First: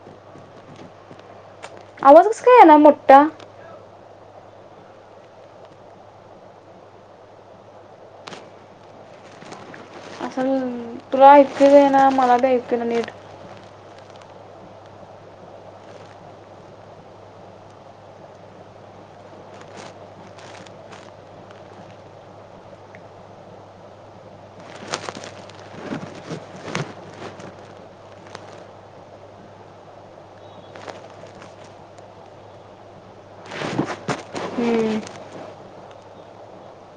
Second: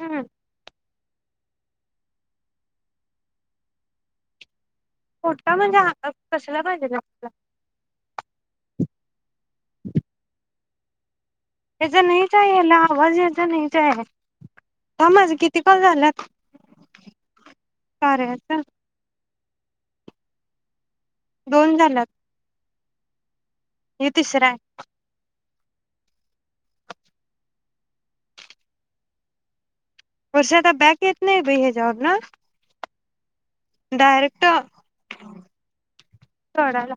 हम्म आवाज कस काय यालय मोठा? फोट का म्हणजे कशाला पाहिजे नेमक, अससल ज नाहीच हेला आवाज येचा नाही आहे थांब माझे किती कॉल झाल्यात दोन झाल्यात यु तिसरा हाय वरशे आता बॅक येत नाही ब हे च्या वरण डायरेक्ट हम्म. सरला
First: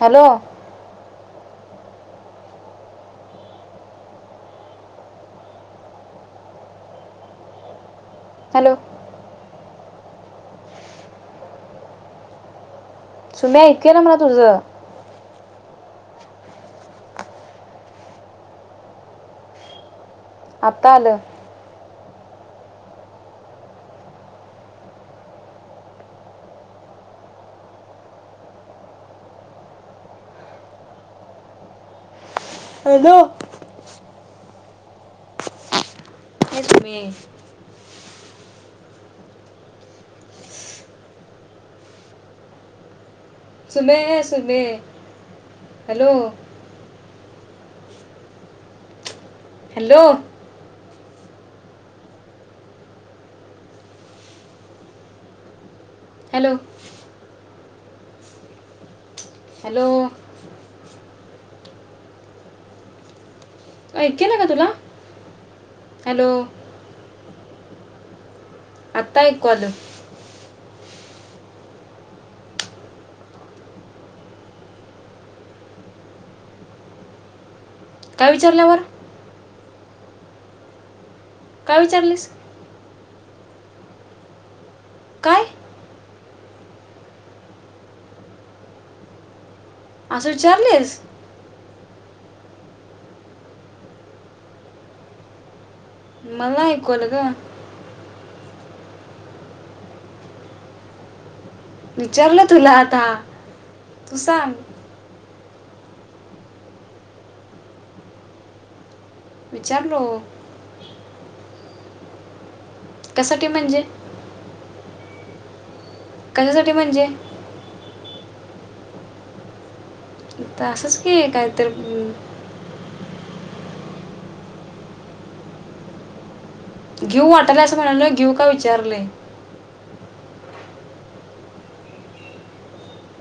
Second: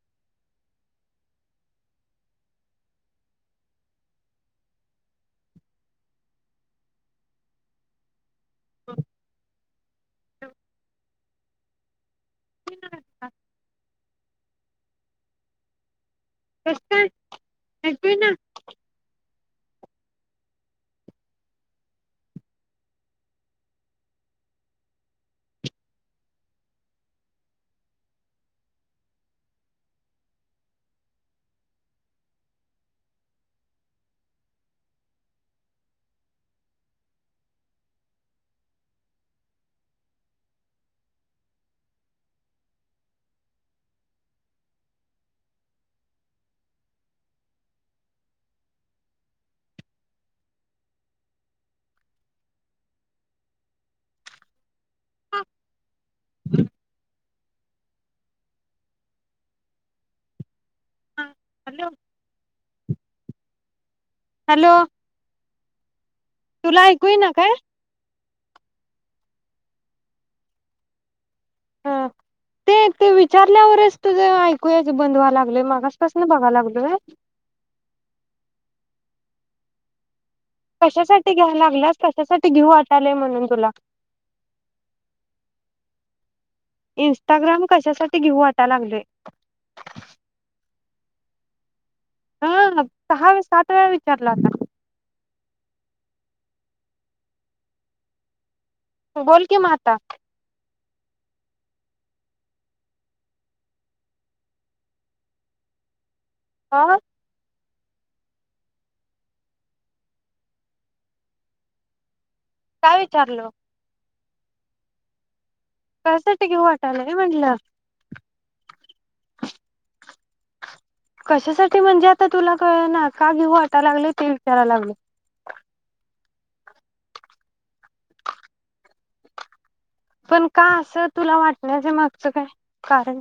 हॅलो हॅलो सुमे ऐकू ईना मला तुज कस काय ऐकू येना आता आलं. हॅलो ए सुमे सुमे सुमे hello hello hello hello hello ऐकु येना का तुला हॅलो हॅलो तुला ऐकू येईना काय ता ऐकु आल हा ते ते विचारल्यावरच तुझं ऐकूयायचं बंद व्हायला लागलय मागसपासून बघा लागलोय काय विचारल्यावर कशासाठी घ्याला काय लागल्या विचारलीस कसाठी घेऊ वाट लेय म्हणून तुला काय इं्स्टाग्राम कशासाठी घेऊ वाटाय लागलेय अस विचारलीस हा सहा-सात वेळा विचारला आता मला नाही ऐकु आल गं बोल की मग आता विचारलं तुला आता तू सांग आा विचारलो काय विचारलं कशासाठी म्हणजे काशासाठी घेऊ कशासाठी वाटाला म्हणजे म्हटलं ह कशासाठी म्हणजे आता तुला कळणात का घेऊ वाटा लागले ते विचाराय लागलोय घेऊ वाटलय असं म्हणाल नाही घेऊ का विचारलय पण का असं तुला वाटण्याच मागचं काय कारण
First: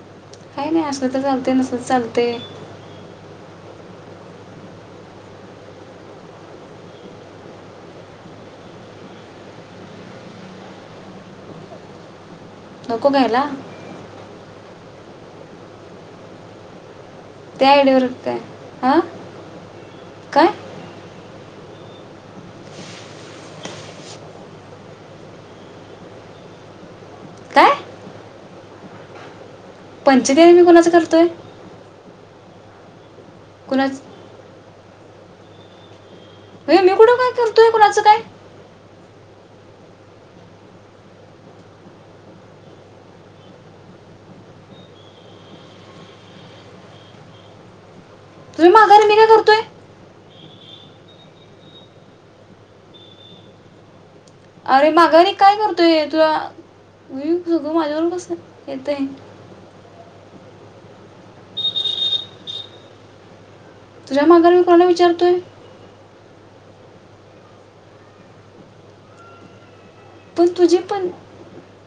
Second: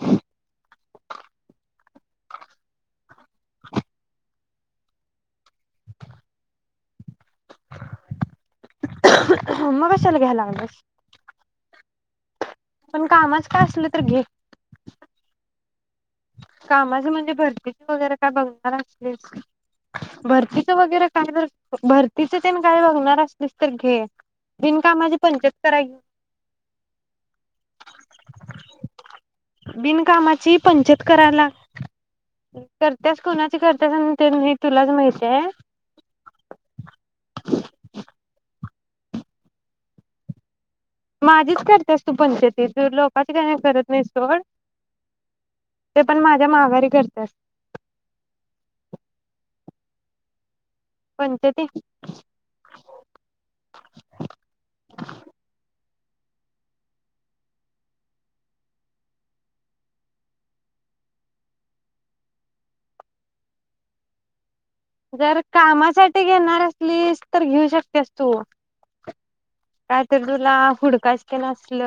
ह काही नाही असलं तर चालतयं नसल तर चालतयं मग कशाला घ्यायला लागल्यास पण नको घ्यायला कामच काय असलं तर घे [unintelligible] कामाच म्हण त्या भरतीच आयडियावर वगैरे काय बघणार हां असलीस काय भरतीच वगैरे काही भरतीच तेन काही बघणार असलीस तर घे बनकामाची पंचायत कराय घेऊ काय नकोस पंचक्रिया बिनकामाची मी कोणाचं पंचाय करतोय कराला करत्यास कोणाची करतेस कुणाच तेन माहित तुलाच माहिती आहे तू आहे कुणाचं काय माझीच करतेस तू पंचायतीस तू लोकची काही नाही करत नाही सोड ते पण माझ्या माघारी करतेस तुम्ही माघारी मी काय करतोय पंचायती अरे माघारी काय करतो. तुला मी सगळं माझ्यावर कस येतय जमा करून. जर कामासाठी घेणार? तर घेऊ शकतेस तू. काय तर पण तुला तुझी पण हुडकाचक नसल.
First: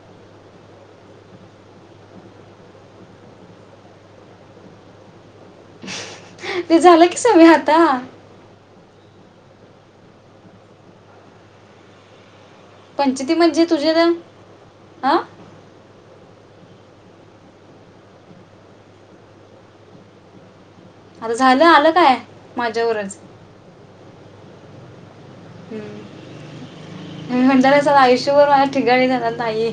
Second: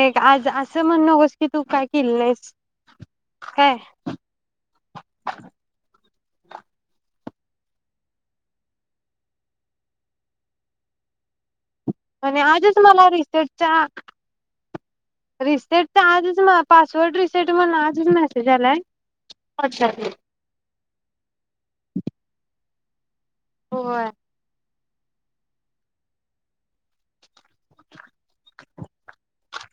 एक आज असं म्हणणकोस की तू काय किल्लंस काय. ते झालं की सवय आता. आणि आ म्हण मला रि पंचती र म्हणजे तुझे हां [unintelligible] आजच पासवर्ड रिसेट म्हणून आजच मेसेज आलाय व्हट्सअप आता झालं आलं काय माझ्यावरच हो हम् म्हणट रे चला आयुष्यभर माझ्या ठिकाणी झाला नाही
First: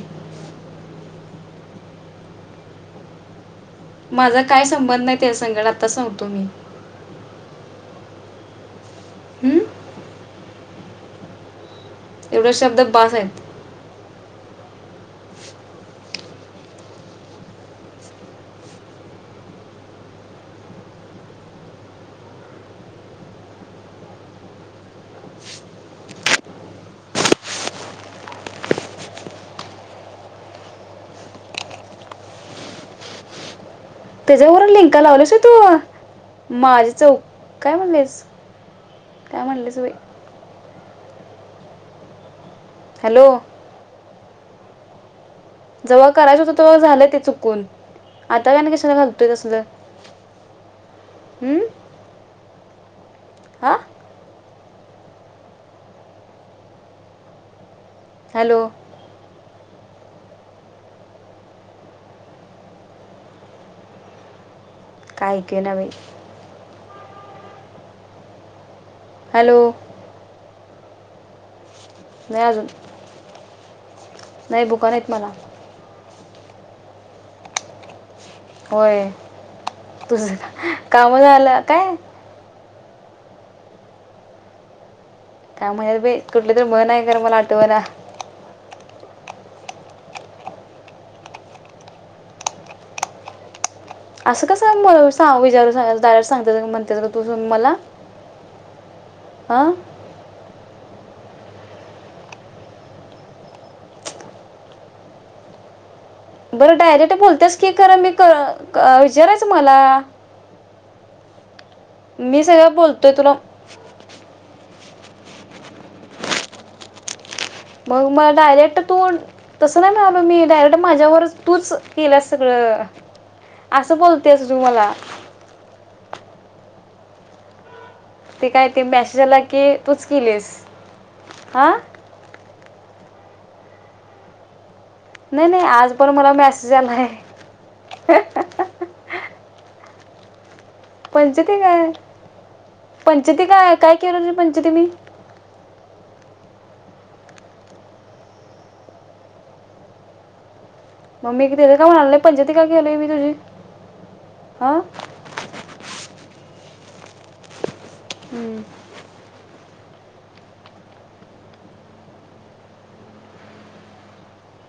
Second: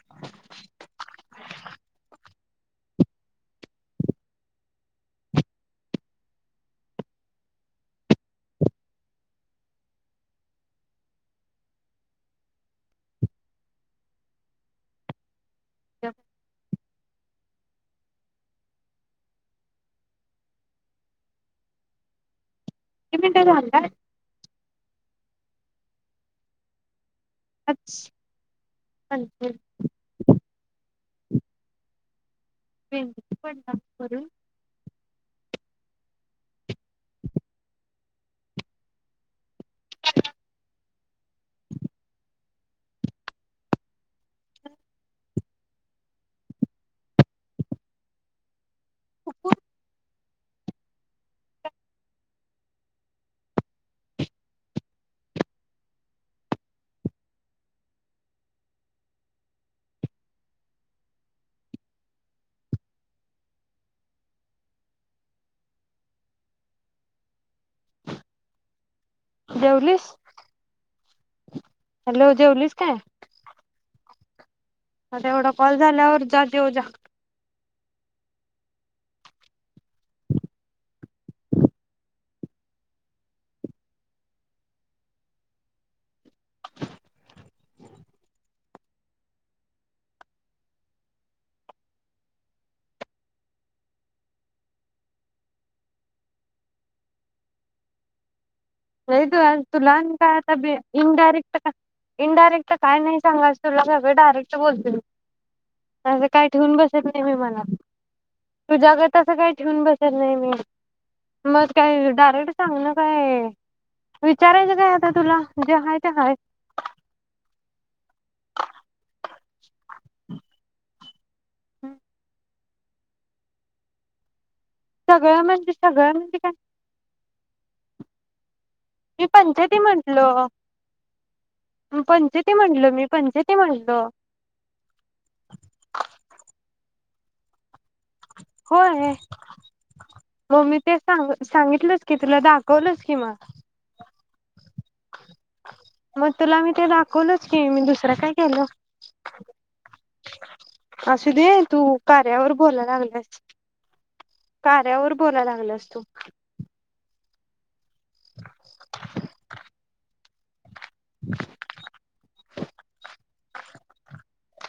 माझा काय संबंध नाहीत या संगाण आता सांगतो मी हम्म? एवढा शब्द बास आहेत ज कमट होत [unintelligible] अच [unintelligible] भे पण ना. त्याच्यावरून लिंक लावल्यास तू. माझे चौक काय म्हणलेस, काय म्हणलेसई. हॅलो. जव्हा करायच होत तेव्हा झालं ते चुकून आता काय ल गेच. कशाला घालतोय तसलं. हम्म हा हॅलो. काय ऐक ना बाई. हॅलो जेवलीस. [inaudible] हॅलो नाही अजून जेवलीस काय. नाही बुका नाहीत आता मला एवढा कॉल झाल्यावर जा. जेव जा. होय तुझ हा हं काम झा आलं काय. काय म्हणत कुठली तररी म्हण आहे. कर मला आठवला. असं कस मला सा विचार सा डायरेक्ट सांगत म्हणत्या स ग तू मला. होय हां तुलाान का. तब्ये इनडायरेक्ट इनडायरेक्ट काय, नाही सांगायच तुला सगळं डायरेक्ट बोलतील. असं काय ठेवून बरं बसत डायरेक्ट नाही, मी बोलतेस मला की खरं मी कर क- तुज्यागत असं विचारायचं काय ठेवून मला बसत नाही मी. मग काय मी डायरेक्ट सगळ सांगणं बोलतोय तुला. [inaudible] काय विचारायचं काय आता तुला, जे हाय ते हाय. मग म डायरेक्ट तू तस नाही, म म्मी डायरेक्ट. माझ्यावरच तूच केलास सगळं अस बोलते. सगळं म्हणजे. सगळं म्हणजे काय. ते काय. ते मी मॅसेजला की पंचायती तूच म्हंटलो केलीस हा. ते म्हणलो मी पंचायती ते म्हणल. नाही नाही आज पण मला म्या जा नाही. होय. हो मी ते सांग पंचती काय सांगितलंच की तुला दाखवलच की मग पंचायती मी मग तुला मी ते दाखवूनच की मी दुसरं काय केलं मग असं दे मी तिथे तू का म्हणाल नाही पंचायती कार्यावर का बोलाय केली मी तुझी लागलास हां कार्यावर बोलाय लागलस तू हम्म [unintelligible]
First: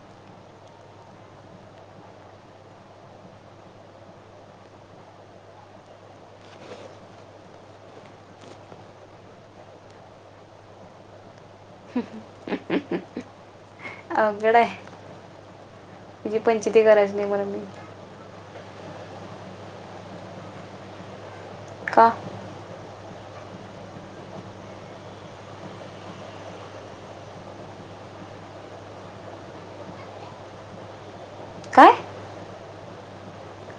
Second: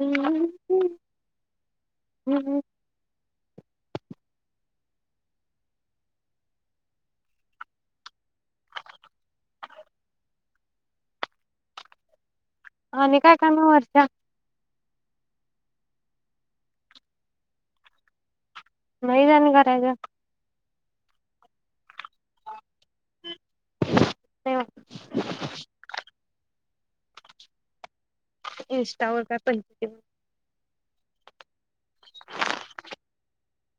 हम्म ह् हम्म हम् ह आणि काय काण अवघड आहे तुझे पंचायती करायची नाही मला नाही जाणी कयच का आ नाही [unintelligible] इंस्टावर काय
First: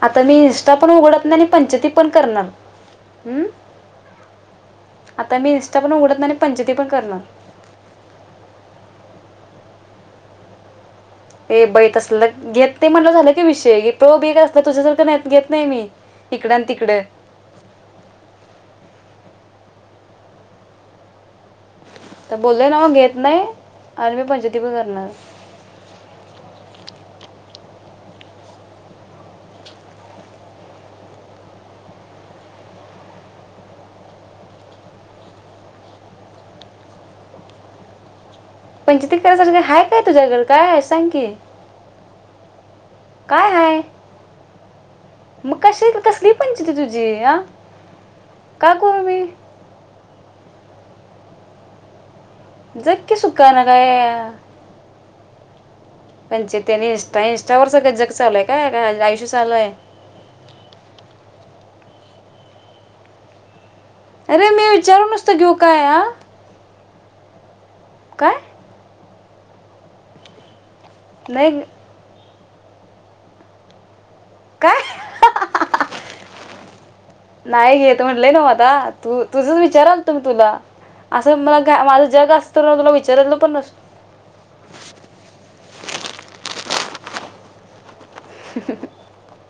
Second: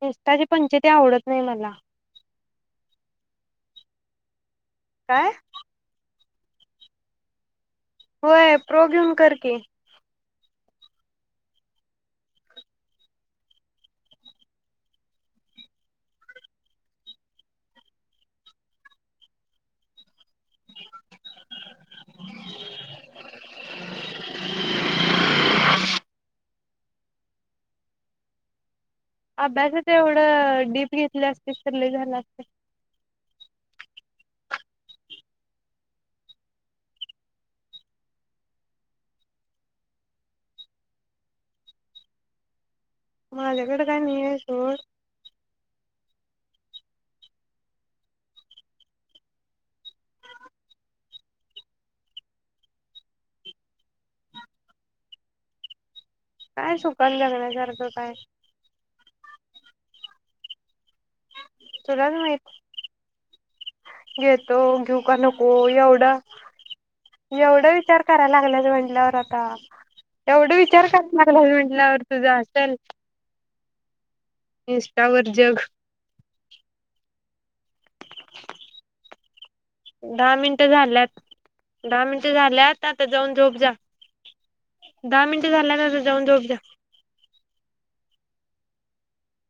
आता मी इंस्टाची इनस्टा पंचायती पण उघडत आवडत नाही आणि मला पंचती पण करणार... हम्म काय आता मी इन्स्टा उघडत नाही पंचवटी पण करणार नाही होय प्रोब्यम करते हे बैत असल घेत नाही म्हटलं झालं कि विषय प्र बीग असला तुझ्यासारखं नाही घेत नाही मी इकड आणि तिकडे तर बोललय ना म घेत नाही आणि मी पंचती पण करणार.. अभ्यास ते एवढं डीप घेतली असते तर लय झाला असते. पंचती करायसारखे ह काय तुझ्याकड काय सांग की काय हाय माझ्याकडे काय नाही आहे सोड मग कश त कस [unintelligible] का करू मी? जग की सुखाने काय- म्हणजे काय त्यांनी सुकान इंस्टा इंस्टावर जगण्यासारखं सगळं जग काय चाललंय का आयुष- [unintelligible] तुलाच माहीत. अरे घेतो मी घेऊ विचारून का नुसतं नको घेऊ काय हा एवढा- एवढं- विचार काय करायला लागला म्हनल्यावर- हां, एवढं विच- विचार करणारा भाऊ ए नाही म्हटल्यावर [unintelligible] तर- काय इंस्टावर जग- नाही घेत म्हटलंय ना आता तू- तुझंच विचाराल तुम्ही दहा तुला मिनिटं झाल्यात. असं मला घा- दहा माझं जग मिनिटं असतं तर झाल्यात तुला आता जाऊन विचारलं पण झोप जा. नसतं दहा मिनट झाल्यात आता जाऊन झोप जा. [unintelligible]